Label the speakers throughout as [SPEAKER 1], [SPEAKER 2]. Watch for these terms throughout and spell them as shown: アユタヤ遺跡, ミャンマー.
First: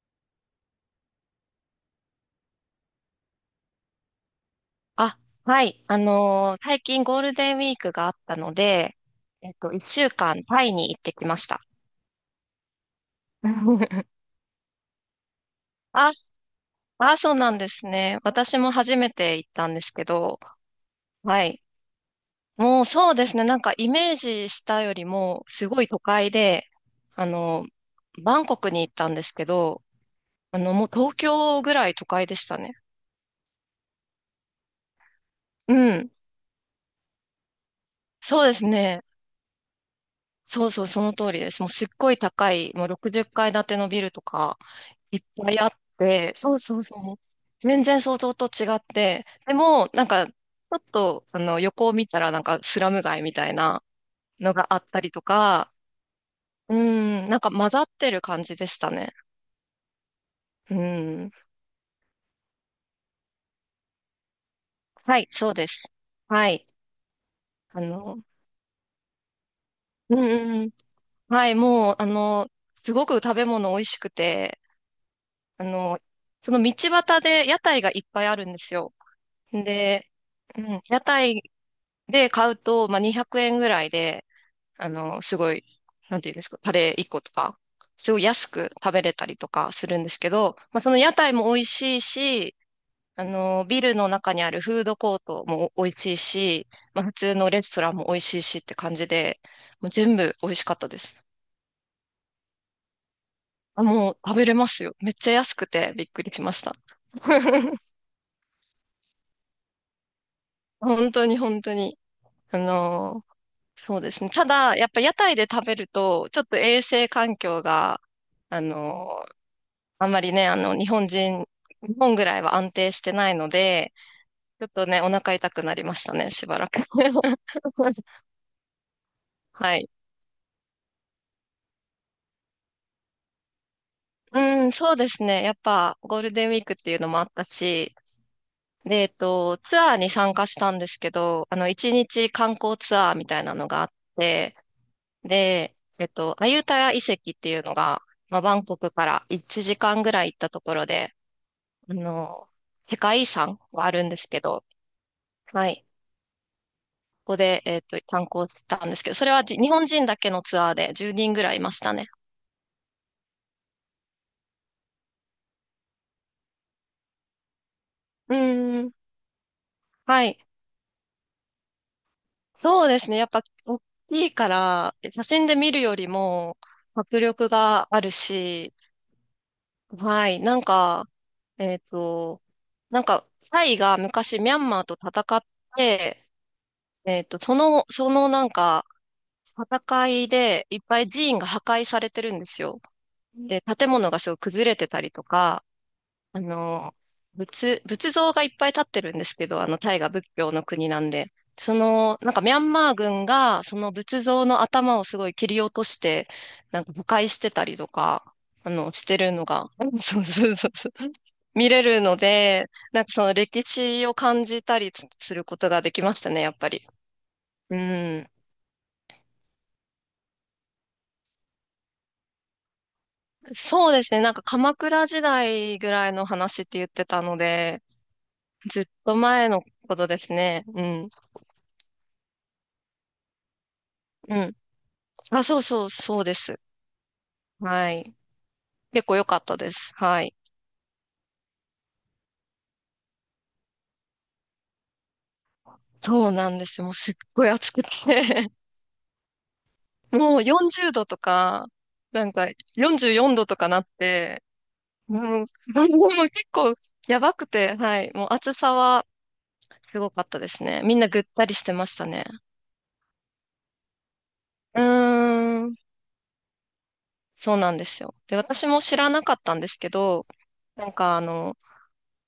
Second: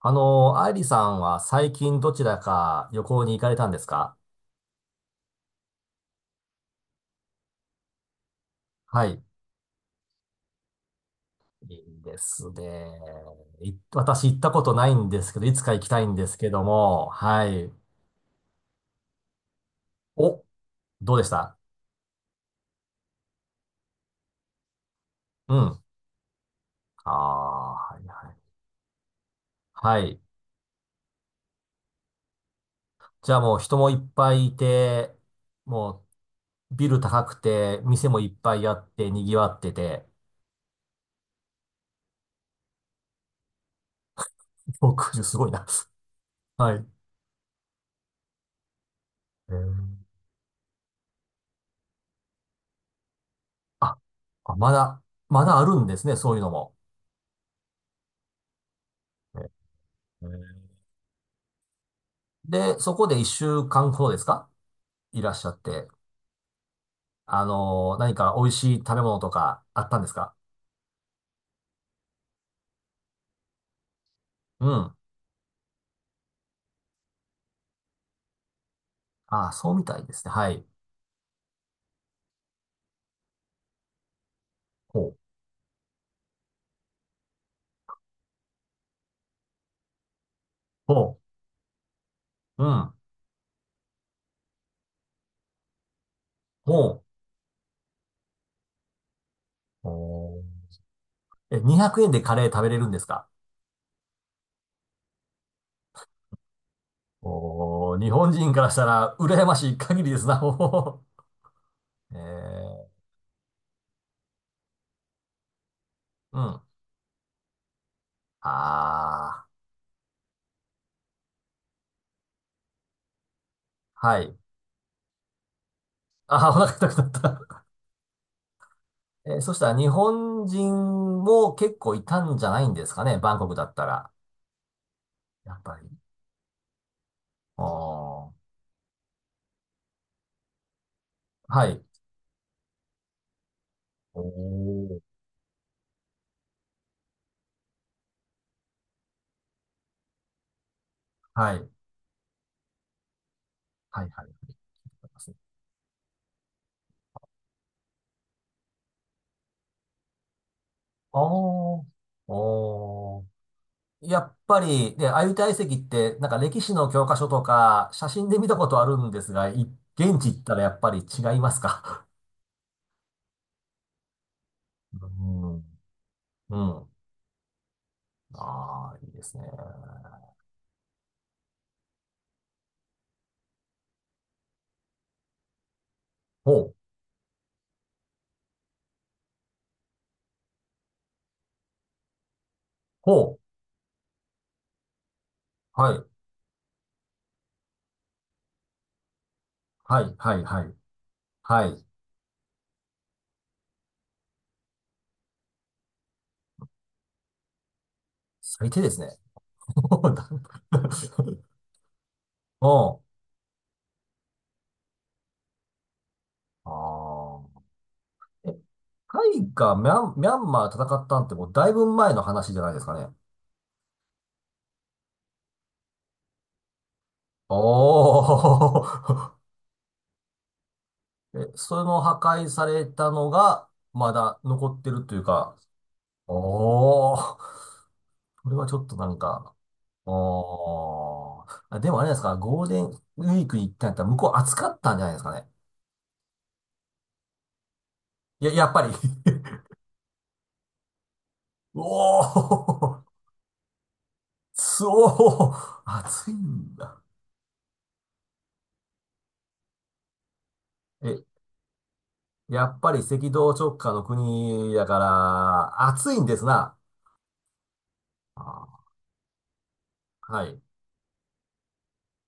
[SPEAKER 1] アイリさんは最近どちらか旅行に行かれたんですか？
[SPEAKER 2] あ、はい。最近ゴールデンウィークがあったので、
[SPEAKER 1] はい。
[SPEAKER 2] 一週間タイに行ってきました。
[SPEAKER 1] いいですね。私行ったことないんですけど、いつか行きたい
[SPEAKER 2] あ、
[SPEAKER 1] んですけども、
[SPEAKER 2] あ、そう
[SPEAKER 1] は
[SPEAKER 2] なんで
[SPEAKER 1] い。
[SPEAKER 2] すね。私も初めて行ったんですけど、
[SPEAKER 1] お、どうでし
[SPEAKER 2] は
[SPEAKER 1] た？
[SPEAKER 2] い。もうそうですね。なんかイメージしたよりも、
[SPEAKER 1] う
[SPEAKER 2] す
[SPEAKER 1] ん。
[SPEAKER 2] ごい都会で、
[SPEAKER 1] あ
[SPEAKER 2] あの
[SPEAKER 1] あ、はいはい。
[SPEAKER 2] バンコクに行ったんですけど、
[SPEAKER 1] はい。
[SPEAKER 2] もう東京ぐらい都会でしたね。
[SPEAKER 1] じゃあもう人もいっぱいいて、
[SPEAKER 2] う
[SPEAKER 1] も
[SPEAKER 2] ん。
[SPEAKER 1] うビル高くて、店もいっ
[SPEAKER 2] そうで
[SPEAKER 1] ぱ
[SPEAKER 2] す
[SPEAKER 1] いあっ
[SPEAKER 2] ね。
[SPEAKER 1] て、賑わってて、
[SPEAKER 2] そうそう、その通りです。もうすっごい高い、もう60階建てのビルとか、いっ
[SPEAKER 1] 60すごい
[SPEAKER 2] ぱい
[SPEAKER 1] な。
[SPEAKER 2] あって、そ う
[SPEAKER 1] は
[SPEAKER 2] そう
[SPEAKER 1] い。
[SPEAKER 2] そう。全然想像と違って、
[SPEAKER 1] え
[SPEAKER 2] でも、な
[SPEAKER 1] ー
[SPEAKER 2] んか、ちょっと、横を見たら、なんか、スラム街みたいな
[SPEAKER 1] あ、
[SPEAKER 2] の
[SPEAKER 1] あ
[SPEAKER 2] が
[SPEAKER 1] ま
[SPEAKER 2] あった
[SPEAKER 1] だ、
[SPEAKER 2] りと
[SPEAKER 1] まだあ
[SPEAKER 2] か、
[SPEAKER 1] るんですね、そういうのも。
[SPEAKER 2] うん、なんか混ざってる感じでしたね。
[SPEAKER 1] えー
[SPEAKER 2] うん。
[SPEAKER 1] で、そこで一週間ほどですか？
[SPEAKER 2] は
[SPEAKER 1] い
[SPEAKER 2] い、
[SPEAKER 1] らっしゃ
[SPEAKER 2] そう
[SPEAKER 1] っ
[SPEAKER 2] で
[SPEAKER 1] て。
[SPEAKER 2] す。はい。あ
[SPEAKER 1] 何
[SPEAKER 2] の、
[SPEAKER 1] か美味しい食べ物とかあったんです
[SPEAKER 2] うん
[SPEAKER 1] か？
[SPEAKER 2] うんうん。はい、もう、すごく食べ物美味しくて、
[SPEAKER 1] うん。
[SPEAKER 2] あの、その道端で屋台がいっぱいあるんですよ。
[SPEAKER 1] ああ、そうみたい
[SPEAKER 2] で、
[SPEAKER 1] ですね。は
[SPEAKER 2] う
[SPEAKER 1] い。
[SPEAKER 2] ん、屋台で買うと、まあ、200円ぐらいで、
[SPEAKER 1] ほう。
[SPEAKER 2] すごい、なんていうんですか、タレー1個とか、すごい安く食べれたりとかするんですけど、まあ、そ
[SPEAKER 1] ほ
[SPEAKER 2] の屋台も美味しいし、
[SPEAKER 1] う。うん。
[SPEAKER 2] ビルの中にあるフードコートも美味しいし、
[SPEAKER 1] ほ
[SPEAKER 2] ま
[SPEAKER 1] う。
[SPEAKER 2] あ、普通のレストランも美味しいしって感じで、もう全部
[SPEAKER 1] おー。
[SPEAKER 2] 美味しかったです。
[SPEAKER 1] え、200円でカレー食べれるんですか？
[SPEAKER 2] あ、もう食べれますよ。めっちゃ安くてびっくりしました。
[SPEAKER 1] おー、日本人からしたら羨ましい限りですな。お
[SPEAKER 2] 本当に本当に。
[SPEAKER 1] ーえ
[SPEAKER 2] あ
[SPEAKER 1] ー、
[SPEAKER 2] のーそうですね。ただ、やっぱ屋台で食べると、ち
[SPEAKER 1] う
[SPEAKER 2] ょ
[SPEAKER 1] ん。
[SPEAKER 2] っと
[SPEAKER 1] あ
[SPEAKER 2] 衛生環境が、あの
[SPEAKER 1] あ、
[SPEAKER 2] あんまりね、日本ぐらいは安定してないので、
[SPEAKER 1] はい。
[SPEAKER 2] ちょっとね、お腹痛くなりましたね、し
[SPEAKER 1] ああ、お
[SPEAKER 2] ばら
[SPEAKER 1] 腹
[SPEAKER 2] く。
[SPEAKER 1] 痛くなった。そした
[SPEAKER 2] は
[SPEAKER 1] ら日
[SPEAKER 2] い。
[SPEAKER 1] 本人も結構いたんじゃないんですかね、バンコクだったら。
[SPEAKER 2] うん、そうですね。や
[SPEAKER 1] や
[SPEAKER 2] っ
[SPEAKER 1] っぱり。
[SPEAKER 2] ぱ、ゴールデンウィークっていうのもあった
[SPEAKER 1] お
[SPEAKER 2] し、
[SPEAKER 1] ー
[SPEAKER 2] で、ツアーに参加したんですけど、
[SPEAKER 1] はい。
[SPEAKER 2] 一日観光ツアーみたいなのがあっ
[SPEAKER 1] お
[SPEAKER 2] て、
[SPEAKER 1] ー。
[SPEAKER 2] で、アユタヤ遺跡っていうのが、まあ、バンコクから1時間ぐらい行ったところで、
[SPEAKER 1] はい。
[SPEAKER 2] あの、世界遺産があ
[SPEAKER 1] は
[SPEAKER 2] るん
[SPEAKER 1] い、
[SPEAKER 2] で
[SPEAKER 1] はい、
[SPEAKER 2] す
[SPEAKER 1] は
[SPEAKER 2] け
[SPEAKER 1] い。
[SPEAKER 2] ど、はい。ここで、参考したんですけど、それは日本人だけのツアーで10
[SPEAKER 1] ああ、
[SPEAKER 2] 人ぐらいいまし
[SPEAKER 1] おー。
[SPEAKER 2] たね。
[SPEAKER 1] おーやっぱり、で、鮎遺跡って、なんか歴史の教科書とか、写真
[SPEAKER 2] う
[SPEAKER 1] で見たこと
[SPEAKER 2] ー
[SPEAKER 1] あ
[SPEAKER 2] ん。
[SPEAKER 1] るんですが、現
[SPEAKER 2] は
[SPEAKER 1] 地
[SPEAKER 2] い。
[SPEAKER 1] 行ったらやっぱり違いますか？
[SPEAKER 2] そうですね。やっぱ、大きいか ら、写真
[SPEAKER 1] うん。
[SPEAKER 2] で見るより
[SPEAKER 1] う
[SPEAKER 2] も、
[SPEAKER 1] ん。
[SPEAKER 2] 迫力があるし、
[SPEAKER 1] ああ、いいですね。
[SPEAKER 2] はい。なんか、えっと、タイが昔ミャンマーと戦って、
[SPEAKER 1] ほう、
[SPEAKER 2] そのなんか、戦いでいっぱい寺院が破壊されてるんですよ。
[SPEAKER 1] ほう。
[SPEAKER 2] で、建物がすごい崩れてたりとか、
[SPEAKER 1] はい、
[SPEAKER 2] あの、仏像がいっぱい立ってるんですけど、タイ
[SPEAKER 1] は
[SPEAKER 2] が
[SPEAKER 1] い、
[SPEAKER 2] 仏
[SPEAKER 1] はい、
[SPEAKER 2] 教
[SPEAKER 1] は
[SPEAKER 2] の
[SPEAKER 1] い。
[SPEAKER 2] 国なんで、
[SPEAKER 1] は
[SPEAKER 2] そ
[SPEAKER 1] い。
[SPEAKER 2] の、なんかミャンマー軍が、その仏像の頭をすごい切り落として、なんか誤解してたりとか、
[SPEAKER 1] 最低です
[SPEAKER 2] し
[SPEAKER 1] ね。
[SPEAKER 2] てるのが、そうそうそうそう、見れるので、な
[SPEAKER 1] も
[SPEAKER 2] んかその歴史を感じたりすることができましたね、やっぱ
[SPEAKER 1] う、
[SPEAKER 2] り。
[SPEAKER 1] ああ、
[SPEAKER 2] うん。
[SPEAKER 1] えタイがミャンマー戦ったんってもうだいぶ前の話じゃないですかね。
[SPEAKER 2] そうですね、なんか鎌倉時代ぐらいの話って言ってたの
[SPEAKER 1] お
[SPEAKER 2] で、ずっと
[SPEAKER 1] ー。
[SPEAKER 2] 前のことですね。うん。
[SPEAKER 1] え、その破壊されたのが、ま
[SPEAKER 2] う
[SPEAKER 1] だ
[SPEAKER 2] ん
[SPEAKER 1] 残ってるという
[SPEAKER 2] あ、
[SPEAKER 1] か、
[SPEAKER 2] そうそう、そうです。
[SPEAKER 1] おー。
[SPEAKER 2] はい。
[SPEAKER 1] これはちょっとな
[SPEAKER 2] 結構
[SPEAKER 1] ん
[SPEAKER 2] 良かっ
[SPEAKER 1] か、
[SPEAKER 2] たです。はい。
[SPEAKER 1] おー。あ、でもあれですか、ゴールデンウィークに行ったんやったら向こう暑かったんじゃないですかね。
[SPEAKER 2] そうなんですよ。もうすっごい暑くて
[SPEAKER 1] い や、やっぱり。
[SPEAKER 2] もう40度とか、
[SPEAKER 1] お
[SPEAKER 2] なんか
[SPEAKER 1] ー。
[SPEAKER 2] 44度とかなって、もう、
[SPEAKER 1] そ う。
[SPEAKER 2] あもう
[SPEAKER 1] 暑い
[SPEAKER 2] 結
[SPEAKER 1] ん
[SPEAKER 2] 構
[SPEAKER 1] だ。
[SPEAKER 2] やばくて、はい。もう暑さはすごかったですね。みんな
[SPEAKER 1] え、
[SPEAKER 2] ぐったりしてましたね。
[SPEAKER 1] やっぱり赤道直下の国
[SPEAKER 2] う
[SPEAKER 1] やか
[SPEAKER 2] ーん。
[SPEAKER 1] ら、暑いんですな。
[SPEAKER 2] そうなんですよ。で、私も
[SPEAKER 1] あ
[SPEAKER 2] 知らなかったんですけど、
[SPEAKER 1] ーはい。
[SPEAKER 2] なんかあの、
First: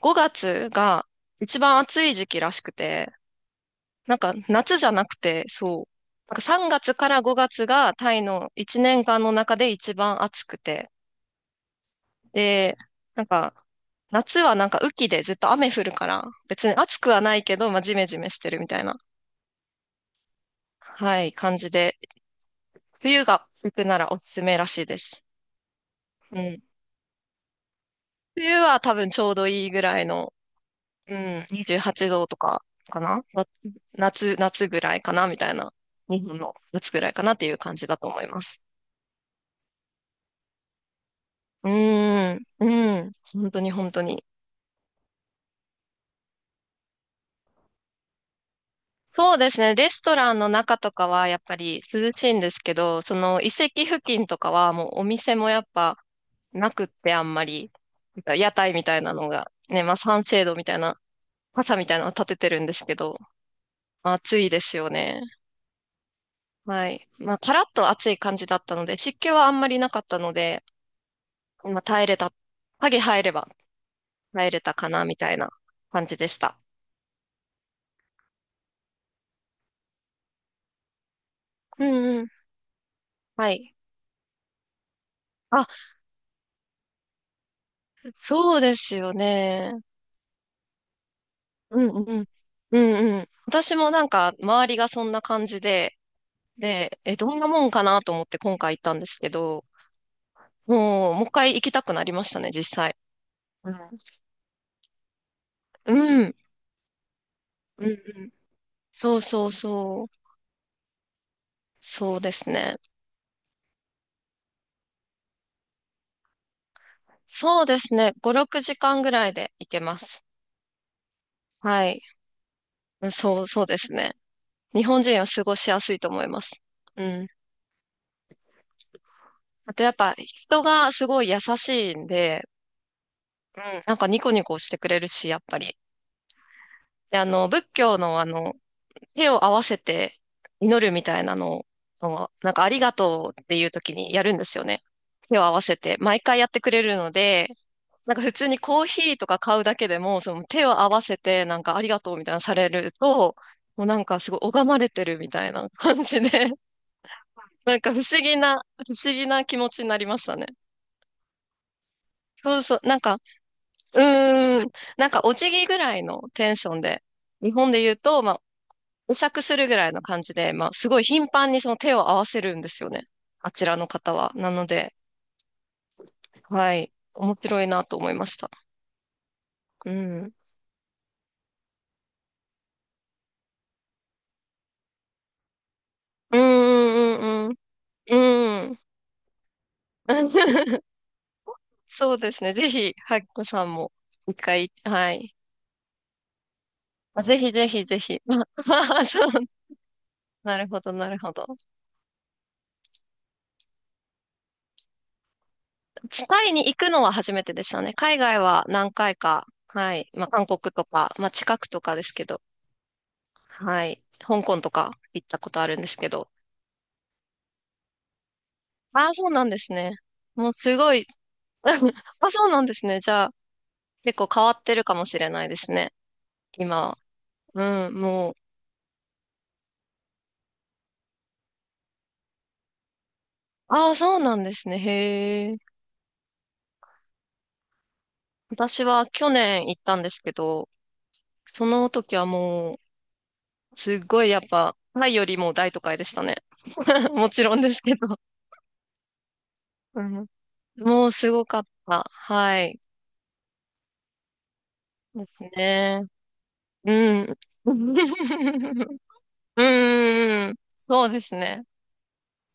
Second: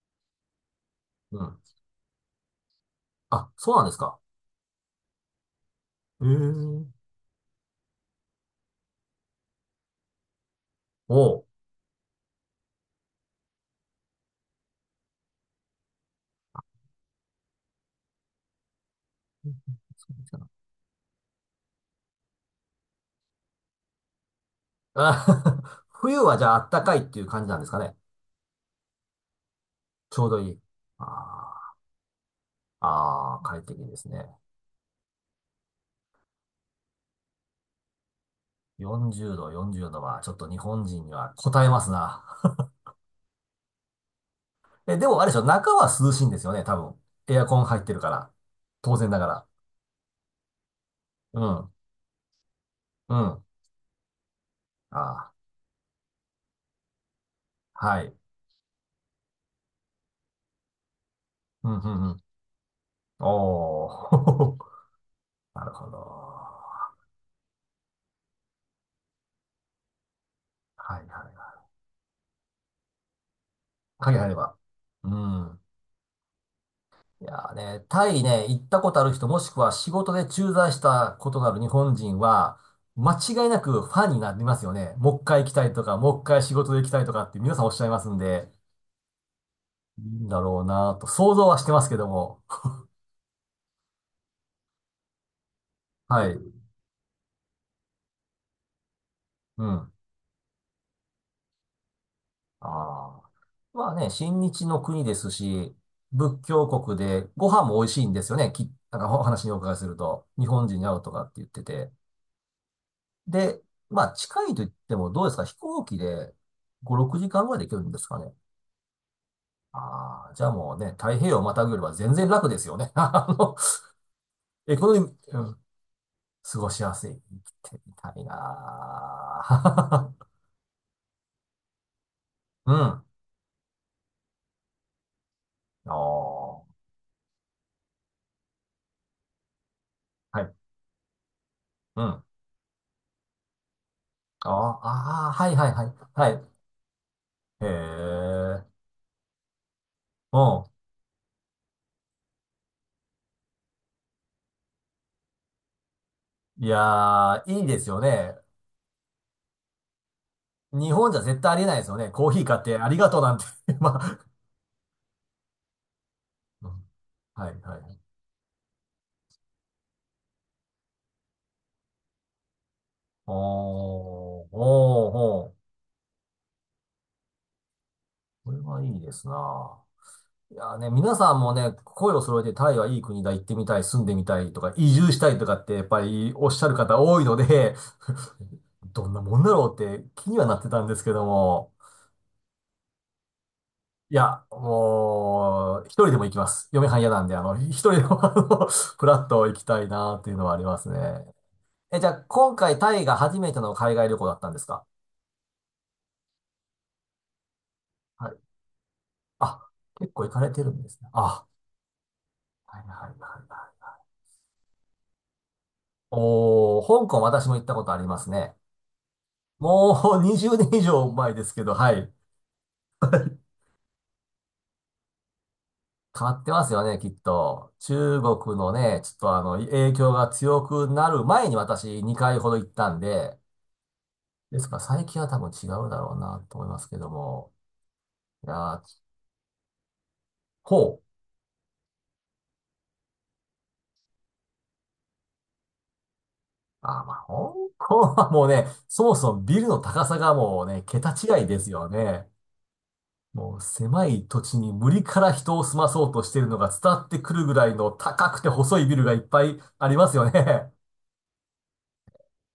[SPEAKER 2] 5月が
[SPEAKER 1] う
[SPEAKER 2] 一
[SPEAKER 1] ん。
[SPEAKER 2] 番暑い時期らしくて、
[SPEAKER 1] あ、そうなんです
[SPEAKER 2] な
[SPEAKER 1] か。
[SPEAKER 2] んか夏じゃなくて、そう。
[SPEAKER 1] え
[SPEAKER 2] なんか3
[SPEAKER 1] え。
[SPEAKER 2] 月から5月がタイの1年間の中で一番暑くて。
[SPEAKER 1] おう。
[SPEAKER 2] で、なんか夏はなんか雨季でずっと雨降るから、別に暑くはないけど、まあジメジメしてるみたいな、
[SPEAKER 1] そうですか？
[SPEAKER 2] はい、感じで。冬が行くならおすすめらしいです。
[SPEAKER 1] あ。 冬は
[SPEAKER 2] う
[SPEAKER 1] じゃ
[SPEAKER 2] ん。
[SPEAKER 1] あ暖かいっていう感じなんですかね。
[SPEAKER 2] 冬は多分ちょうどいいぐらい
[SPEAKER 1] ちょう
[SPEAKER 2] の、
[SPEAKER 1] どいい。あ
[SPEAKER 2] うん、28
[SPEAKER 1] ー
[SPEAKER 2] 度とかかな
[SPEAKER 1] あー、快適ですね。
[SPEAKER 2] 夏ぐらいかなみたいな。日本の夏ぐらいかなっていう感じだと思います。
[SPEAKER 1] 40度、40度はちょっと日本人には応え
[SPEAKER 2] う
[SPEAKER 1] ますな。
[SPEAKER 2] ーん、うん、本当に本当に。
[SPEAKER 1] え、でもあれでしょ、中は涼しいんですよね、多分。エアコン入ってるから。当然なが
[SPEAKER 2] そう
[SPEAKER 1] ら。
[SPEAKER 2] ですね、レストランの中とかはやっ
[SPEAKER 1] う
[SPEAKER 2] ぱ
[SPEAKER 1] ん、
[SPEAKER 2] り涼しいんですけど、
[SPEAKER 1] う
[SPEAKER 2] その
[SPEAKER 1] ん。
[SPEAKER 2] 遺跡付近とかはも
[SPEAKER 1] あ
[SPEAKER 2] うお店も
[SPEAKER 1] ー
[SPEAKER 2] やっぱなくってあんまり、
[SPEAKER 1] はい。
[SPEAKER 2] なんか屋台みたいなのが、ね、まあサンシェードみたいな、
[SPEAKER 1] う
[SPEAKER 2] 傘
[SPEAKER 1] ん、
[SPEAKER 2] み
[SPEAKER 1] う
[SPEAKER 2] たいな
[SPEAKER 1] ん、
[SPEAKER 2] の
[SPEAKER 1] うん。
[SPEAKER 2] 立ててるんですけど、
[SPEAKER 1] お
[SPEAKER 2] まあ暑い
[SPEAKER 1] ー。
[SPEAKER 2] です よね。
[SPEAKER 1] なるほど。
[SPEAKER 2] は
[SPEAKER 1] は
[SPEAKER 2] い。まあカラッと暑い感じだったので、湿気はあんまりなかったので、
[SPEAKER 1] いはいはい。
[SPEAKER 2] まあ耐えれた、影入れば
[SPEAKER 1] 鍵入れ
[SPEAKER 2] 耐え
[SPEAKER 1] ば。
[SPEAKER 2] れたかな
[SPEAKER 1] う
[SPEAKER 2] みたいな
[SPEAKER 1] ん。
[SPEAKER 2] 感じでした。
[SPEAKER 1] いやーね、タイね、行ったことある人、もしくは仕事で駐在したことがある日
[SPEAKER 2] う
[SPEAKER 1] 本
[SPEAKER 2] ん
[SPEAKER 1] 人
[SPEAKER 2] うん。
[SPEAKER 1] は、間違い
[SPEAKER 2] は
[SPEAKER 1] な
[SPEAKER 2] い。
[SPEAKER 1] くファンになりますよね。もう一回行きた
[SPEAKER 2] あ
[SPEAKER 1] いとか、もう一回仕事で行きたいとかって皆さんおっしゃいますんで、
[SPEAKER 2] そうですよね。
[SPEAKER 1] いいんだろうなと、想像はしてま
[SPEAKER 2] う
[SPEAKER 1] す
[SPEAKER 2] ん
[SPEAKER 1] け
[SPEAKER 2] う
[SPEAKER 1] ど
[SPEAKER 2] ん。
[SPEAKER 1] も。
[SPEAKER 2] うんうん。私もなんか、周りがそんな感じで、
[SPEAKER 1] はい。
[SPEAKER 2] で、え、どんなもんかなと思って今回行ったんですけ
[SPEAKER 1] う
[SPEAKER 2] ど、
[SPEAKER 1] ん。
[SPEAKER 2] もう一回行きたくなりましたね、実際。
[SPEAKER 1] ああ。
[SPEAKER 2] うん。
[SPEAKER 1] まあね、親日の国ですし、
[SPEAKER 2] うん
[SPEAKER 1] 仏教国でご飯も美
[SPEAKER 2] うん
[SPEAKER 1] 味
[SPEAKER 2] う
[SPEAKER 1] しいんで
[SPEAKER 2] ん。
[SPEAKER 1] すよね。なん
[SPEAKER 2] そ
[SPEAKER 1] か
[SPEAKER 2] う
[SPEAKER 1] お話
[SPEAKER 2] そ
[SPEAKER 1] に
[SPEAKER 2] う
[SPEAKER 1] お伺いする
[SPEAKER 2] そう。
[SPEAKER 1] と、日本人に合うとかって言ってて。
[SPEAKER 2] そうですね。
[SPEAKER 1] で、まあ、近いと言ってもどうですか？飛行機で5、6時間ぐら
[SPEAKER 2] そ
[SPEAKER 1] いで
[SPEAKER 2] う
[SPEAKER 1] 行
[SPEAKER 2] で
[SPEAKER 1] けるん
[SPEAKER 2] す
[SPEAKER 1] です
[SPEAKER 2] ね。
[SPEAKER 1] か
[SPEAKER 2] 5、
[SPEAKER 1] ね。
[SPEAKER 2] 6時間ぐらいで行けます。
[SPEAKER 1] ああ、じゃあもうね、太平洋をまたぐより
[SPEAKER 2] は
[SPEAKER 1] は
[SPEAKER 2] い。
[SPEAKER 1] 全然楽ですよね。
[SPEAKER 2] うんそう、そうですね。
[SPEAKER 1] エ
[SPEAKER 2] 日
[SPEAKER 1] コノ
[SPEAKER 2] 本
[SPEAKER 1] ミー、
[SPEAKER 2] 人は
[SPEAKER 1] う
[SPEAKER 2] 過ご
[SPEAKER 1] ん、
[SPEAKER 2] しやすいと思います。
[SPEAKER 1] 過ごしや
[SPEAKER 2] う
[SPEAKER 1] すい。
[SPEAKER 2] ん。
[SPEAKER 1] 生きてみたい
[SPEAKER 2] あとやっ
[SPEAKER 1] な
[SPEAKER 2] ぱ
[SPEAKER 1] ー。
[SPEAKER 2] 人がすごい優しいんで、うん、なんかニコニコしてくれるし、やっぱり。
[SPEAKER 1] うん。お
[SPEAKER 2] で、仏教の手を合わせて
[SPEAKER 1] ー、はい。
[SPEAKER 2] 祈るみたいなの
[SPEAKER 1] うん。あ
[SPEAKER 2] を、なんかありがとうっていう時にやるんで
[SPEAKER 1] ー
[SPEAKER 2] すよね。
[SPEAKER 1] あ
[SPEAKER 2] 手
[SPEAKER 1] ー、
[SPEAKER 2] を
[SPEAKER 1] は
[SPEAKER 2] 合
[SPEAKER 1] い
[SPEAKER 2] わ
[SPEAKER 1] はい
[SPEAKER 2] せ
[SPEAKER 1] はい。
[SPEAKER 2] て、毎
[SPEAKER 1] は
[SPEAKER 2] 回や
[SPEAKER 1] い。
[SPEAKER 2] ってくれるので、
[SPEAKER 1] へ
[SPEAKER 2] なんか普通に
[SPEAKER 1] え。
[SPEAKER 2] コーヒーとか買うだけでも、そ
[SPEAKER 1] う
[SPEAKER 2] の
[SPEAKER 1] ん。
[SPEAKER 2] 手を合わせて、なんかありがとうみたいなのされると、もうなんかすごい拝まれてるみたいな感じで、
[SPEAKER 1] いやー、いい
[SPEAKER 2] な
[SPEAKER 1] で
[SPEAKER 2] ん
[SPEAKER 1] す
[SPEAKER 2] か
[SPEAKER 1] よね。
[SPEAKER 2] 不思議な気持ちになりましたね。
[SPEAKER 1] 日本じゃ絶対ありえないですよね。コーヒー
[SPEAKER 2] そ
[SPEAKER 1] 買っ
[SPEAKER 2] う
[SPEAKER 1] て
[SPEAKER 2] そう、
[SPEAKER 1] あり
[SPEAKER 2] なん
[SPEAKER 1] がと
[SPEAKER 2] か、
[SPEAKER 1] うなんて。ま
[SPEAKER 2] う
[SPEAKER 1] あ、
[SPEAKER 2] ーん。なんか、お辞儀ぐらいのテン
[SPEAKER 1] う
[SPEAKER 2] シ
[SPEAKER 1] ん
[SPEAKER 2] ョンで、
[SPEAKER 1] は
[SPEAKER 2] 日
[SPEAKER 1] い
[SPEAKER 2] 本
[SPEAKER 1] は
[SPEAKER 2] で言う
[SPEAKER 1] い。
[SPEAKER 2] と、まあ、お酌するぐらいの感じで、まあ、すごい頻繁にその手を合わせるんですよね。
[SPEAKER 1] あー、
[SPEAKER 2] あちらの方は。
[SPEAKER 1] お
[SPEAKER 2] な
[SPEAKER 1] ー、
[SPEAKER 2] ので、
[SPEAKER 1] おー。
[SPEAKER 2] はい。面白いなと思いました。
[SPEAKER 1] これはいいですな。
[SPEAKER 2] うん。
[SPEAKER 1] いやーね、皆さんもね、声を揃えてタイはいい国だ、行ってみたい、住んでみたいとか、移住したいとかってやっぱり
[SPEAKER 2] うん
[SPEAKER 1] おっしゃる
[SPEAKER 2] う
[SPEAKER 1] 方多いの
[SPEAKER 2] んうんう
[SPEAKER 1] で、
[SPEAKER 2] ん。うん。
[SPEAKER 1] どんなもんだろうって気にはなってた んですけども、
[SPEAKER 2] そうですね。ぜひ、ハッコさんも、
[SPEAKER 1] い
[SPEAKER 2] 一
[SPEAKER 1] や、
[SPEAKER 2] 回、はい。
[SPEAKER 1] もう、一人でも行きます。嫁はん嫌な
[SPEAKER 2] あ
[SPEAKER 1] んで、
[SPEAKER 2] ぜひぜ
[SPEAKER 1] 一
[SPEAKER 2] ひ
[SPEAKER 1] 人
[SPEAKER 2] ぜ
[SPEAKER 1] で
[SPEAKER 2] ひ。
[SPEAKER 1] も、
[SPEAKER 2] まあ
[SPEAKER 1] フラ
[SPEAKER 2] そ
[SPEAKER 1] ッ
[SPEAKER 2] う
[SPEAKER 1] と行き たいなっていうのはあ
[SPEAKER 2] な
[SPEAKER 1] り
[SPEAKER 2] る
[SPEAKER 1] ま
[SPEAKER 2] ほ
[SPEAKER 1] す
[SPEAKER 2] ど、なる
[SPEAKER 1] ね。
[SPEAKER 2] ほど。
[SPEAKER 1] え、じゃあ、今回タイが初めての海外旅行だったんですか？
[SPEAKER 2] タイに行くのは初めてでしたね。海
[SPEAKER 1] は
[SPEAKER 2] 外
[SPEAKER 1] い。
[SPEAKER 2] は何回か。
[SPEAKER 1] あ、
[SPEAKER 2] はい。
[SPEAKER 1] 結構
[SPEAKER 2] まあ、
[SPEAKER 1] 行か
[SPEAKER 2] 韓
[SPEAKER 1] れ
[SPEAKER 2] 国
[SPEAKER 1] てるん
[SPEAKER 2] と
[SPEAKER 1] ですね。
[SPEAKER 2] か、まあ、
[SPEAKER 1] あ、
[SPEAKER 2] 近くとかですけど。
[SPEAKER 1] はいはいはい
[SPEAKER 2] は
[SPEAKER 1] はい。
[SPEAKER 2] い。香港とか行ったことあるんですけど。
[SPEAKER 1] おー、香港私も行ったことありますね。
[SPEAKER 2] ああ、そうなんですね。
[SPEAKER 1] もう
[SPEAKER 2] も
[SPEAKER 1] 20
[SPEAKER 2] う
[SPEAKER 1] 年
[SPEAKER 2] す
[SPEAKER 1] 以
[SPEAKER 2] ごい。
[SPEAKER 1] 上前です けど、
[SPEAKER 2] あ、
[SPEAKER 1] はい。
[SPEAKER 2] そうなんですね。じゃあ、結構変わってるかもしれないですね。
[SPEAKER 1] 変わってますよ
[SPEAKER 2] 今
[SPEAKER 1] ね、
[SPEAKER 2] は。
[SPEAKER 1] きっと。
[SPEAKER 2] うん、
[SPEAKER 1] 中
[SPEAKER 2] もう。
[SPEAKER 1] 国のね、ちょっと影響が強くなる前に私2回ほど行ったんで、
[SPEAKER 2] ああ、そうなんで
[SPEAKER 1] です
[SPEAKER 2] す
[SPEAKER 1] か
[SPEAKER 2] ね。
[SPEAKER 1] ら最近は多分
[SPEAKER 2] へえ。
[SPEAKER 1] 違うだろうなと思いますけども。いやー、
[SPEAKER 2] 私は去年行ったんですけど、
[SPEAKER 1] ほう。
[SPEAKER 2] その時はもう、すっごいやっぱ、タイよりも大都会でしたね。
[SPEAKER 1] あー、まあ、
[SPEAKER 2] もち
[SPEAKER 1] 香
[SPEAKER 2] ろんですけ
[SPEAKER 1] 港
[SPEAKER 2] ど。
[SPEAKER 1] はもうね、そもそもビルの
[SPEAKER 2] う
[SPEAKER 1] 高さ
[SPEAKER 2] ん
[SPEAKER 1] がもうね、
[SPEAKER 2] も
[SPEAKER 1] 桁
[SPEAKER 2] うす
[SPEAKER 1] 違
[SPEAKER 2] ご
[SPEAKER 1] いで
[SPEAKER 2] かっ
[SPEAKER 1] すよ
[SPEAKER 2] た。
[SPEAKER 1] ね。
[SPEAKER 2] はい。
[SPEAKER 1] もう狭い土地に無理か
[SPEAKER 2] で
[SPEAKER 1] ら
[SPEAKER 2] す
[SPEAKER 1] 人を住ま
[SPEAKER 2] ね。
[SPEAKER 1] そうとしているのが伝
[SPEAKER 2] う
[SPEAKER 1] わってく
[SPEAKER 2] ん。
[SPEAKER 1] るぐらいの高くて細いビ ルがいっぱいありますよ
[SPEAKER 2] うん。
[SPEAKER 1] ね。
[SPEAKER 2] そうですね。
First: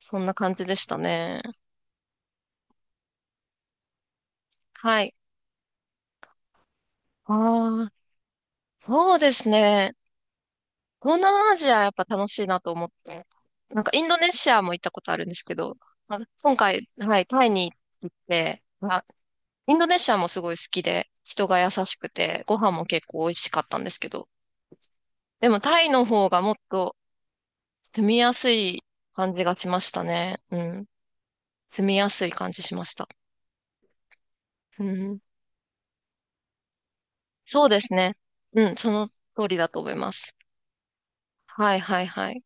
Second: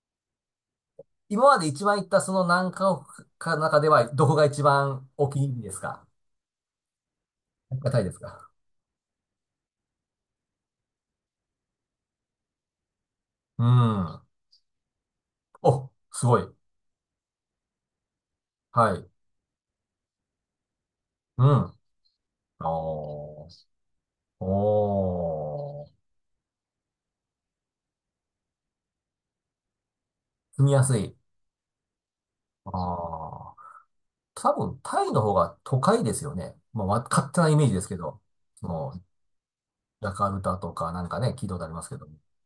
[SPEAKER 2] そんな感じでしたね。
[SPEAKER 1] 今まで一番行ったその何カ国かの中ではどこが一
[SPEAKER 2] は
[SPEAKER 1] 番
[SPEAKER 2] い。
[SPEAKER 1] お気に入りですか？
[SPEAKER 2] ああ、
[SPEAKER 1] 高いですか？
[SPEAKER 2] そうですね。東南アジアやっぱ楽しいなと思って。
[SPEAKER 1] う
[SPEAKER 2] なんかインド
[SPEAKER 1] ん。
[SPEAKER 2] ネシアも行ったことあるんですけど、
[SPEAKER 1] お、
[SPEAKER 2] あ
[SPEAKER 1] すごい。
[SPEAKER 2] 今回、はい、タイに行って、
[SPEAKER 1] は
[SPEAKER 2] あ、
[SPEAKER 1] い。
[SPEAKER 2] インドネシアもすごい好きで、
[SPEAKER 1] う
[SPEAKER 2] 人が優
[SPEAKER 1] ん。
[SPEAKER 2] しくて、ご飯も結構美味
[SPEAKER 1] お
[SPEAKER 2] し
[SPEAKER 1] ー。
[SPEAKER 2] かったんですけど、でもタ
[SPEAKER 1] お
[SPEAKER 2] イ
[SPEAKER 1] ー。
[SPEAKER 2] の方がもっと住みやすい感じがしましたね。う
[SPEAKER 1] 住みや
[SPEAKER 2] ん。
[SPEAKER 1] すい。
[SPEAKER 2] 住みやすい感じしま
[SPEAKER 1] あ
[SPEAKER 2] した。
[SPEAKER 1] あ。多分
[SPEAKER 2] う
[SPEAKER 1] タイの
[SPEAKER 2] ん。
[SPEAKER 1] 方が都会ですよね。まあ、勝手なイメ
[SPEAKER 2] そ
[SPEAKER 1] ー
[SPEAKER 2] う
[SPEAKER 1] ジ
[SPEAKER 2] で
[SPEAKER 1] です
[SPEAKER 2] す
[SPEAKER 1] け
[SPEAKER 2] ね。
[SPEAKER 1] ど。そ
[SPEAKER 2] うん、そ
[SPEAKER 1] の、
[SPEAKER 2] の通りだと思い
[SPEAKER 1] ジ
[SPEAKER 2] ま
[SPEAKER 1] ャカ
[SPEAKER 2] す。
[SPEAKER 1] ルタとかなんかね、聞いたことあり
[SPEAKER 2] はい
[SPEAKER 1] ますけ
[SPEAKER 2] はい
[SPEAKER 1] ど。
[SPEAKER 2] はい。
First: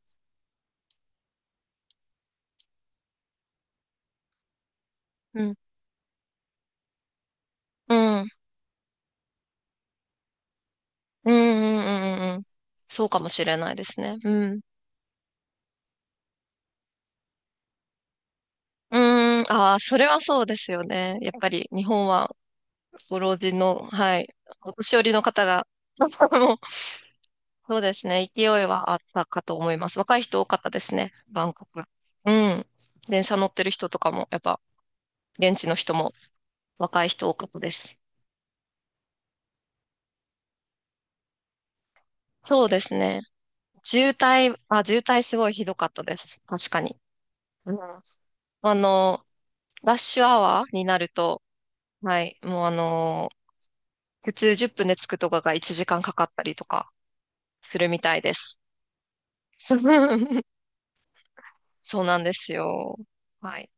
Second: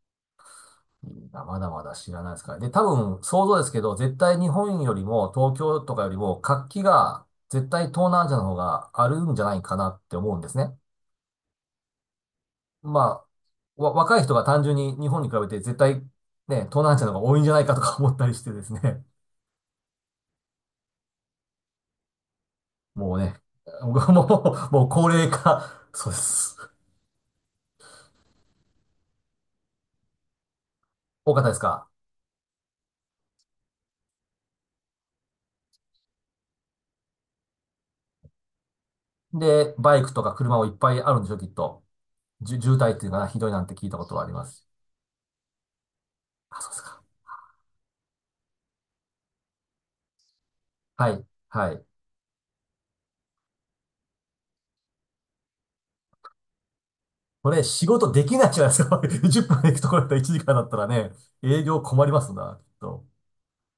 [SPEAKER 1] いいなまだまだ知らないですから。で、多分、想像ですけど、絶対日本よりも、
[SPEAKER 2] う
[SPEAKER 1] 東
[SPEAKER 2] ん。
[SPEAKER 1] 京とかよりも、活気が、絶対
[SPEAKER 2] う
[SPEAKER 1] 東南ア
[SPEAKER 2] ん。
[SPEAKER 1] ジアの方があるんじゃないかなって思うんですね。
[SPEAKER 2] うんうんうんうん。
[SPEAKER 1] ま
[SPEAKER 2] そうかもしれない
[SPEAKER 1] あ、
[SPEAKER 2] ですね。
[SPEAKER 1] 若い人が
[SPEAKER 2] うん。
[SPEAKER 1] 単純に日本に比べて、絶対、ね、東南アジアの方が多いんじゃないかとか思ったりしてです
[SPEAKER 2] う
[SPEAKER 1] ね。
[SPEAKER 2] ーん。ああ、それはそうですよね。やっぱり日本は
[SPEAKER 1] も
[SPEAKER 2] ご
[SPEAKER 1] うね、
[SPEAKER 2] 老人の、
[SPEAKER 1] 僕
[SPEAKER 2] はい、お
[SPEAKER 1] もう
[SPEAKER 2] 年寄
[SPEAKER 1] 高
[SPEAKER 2] りの
[SPEAKER 1] 齢
[SPEAKER 2] 方が、
[SPEAKER 1] 化、そうで
[SPEAKER 2] も
[SPEAKER 1] す。
[SPEAKER 2] うそうですね。勢いはあったかと思います。若い人多かったですね。
[SPEAKER 1] 多かっ
[SPEAKER 2] バ
[SPEAKER 1] た
[SPEAKER 2] ン
[SPEAKER 1] です
[SPEAKER 2] コク。
[SPEAKER 1] か？
[SPEAKER 2] うん。電車乗ってる人とかも、やっぱ現地の人も若い人多かったです。
[SPEAKER 1] で、バイクとか車もいっぱいあるんでしょ、きっと。
[SPEAKER 2] そう
[SPEAKER 1] 渋
[SPEAKER 2] で
[SPEAKER 1] 滞っ
[SPEAKER 2] す
[SPEAKER 1] ていうのか
[SPEAKER 2] ね。
[SPEAKER 1] な、ひどいなんて聞いたことはあります。
[SPEAKER 2] 渋滞すごいひどかったです。
[SPEAKER 1] あ、そ
[SPEAKER 2] 確
[SPEAKER 1] うで
[SPEAKER 2] か
[SPEAKER 1] す
[SPEAKER 2] に。
[SPEAKER 1] か。
[SPEAKER 2] うん。あの、ラッシュアワーにな
[SPEAKER 1] は
[SPEAKER 2] る
[SPEAKER 1] い、
[SPEAKER 2] と、
[SPEAKER 1] はい。
[SPEAKER 2] はい、もうあの、普通10分で着くとかが1時間かんかかったりとか
[SPEAKER 1] これ
[SPEAKER 2] す
[SPEAKER 1] 仕
[SPEAKER 2] るみ
[SPEAKER 1] 事
[SPEAKER 2] たい
[SPEAKER 1] で
[SPEAKER 2] で
[SPEAKER 1] きないじ
[SPEAKER 2] す。
[SPEAKER 1] ゃないですか。10分で行くところだったら1 時間だったらね、営業
[SPEAKER 2] そ
[SPEAKER 1] 困
[SPEAKER 2] う
[SPEAKER 1] り
[SPEAKER 2] な
[SPEAKER 1] ま
[SPEAKER 2] ん
[SPEAKER 1] す
[SPEAKER 2] です
[SPEAKER 1] な、きっ
[SPEAKER 2] よ。
[SPEAKER 1] と。
[SPEAKER 2] はい。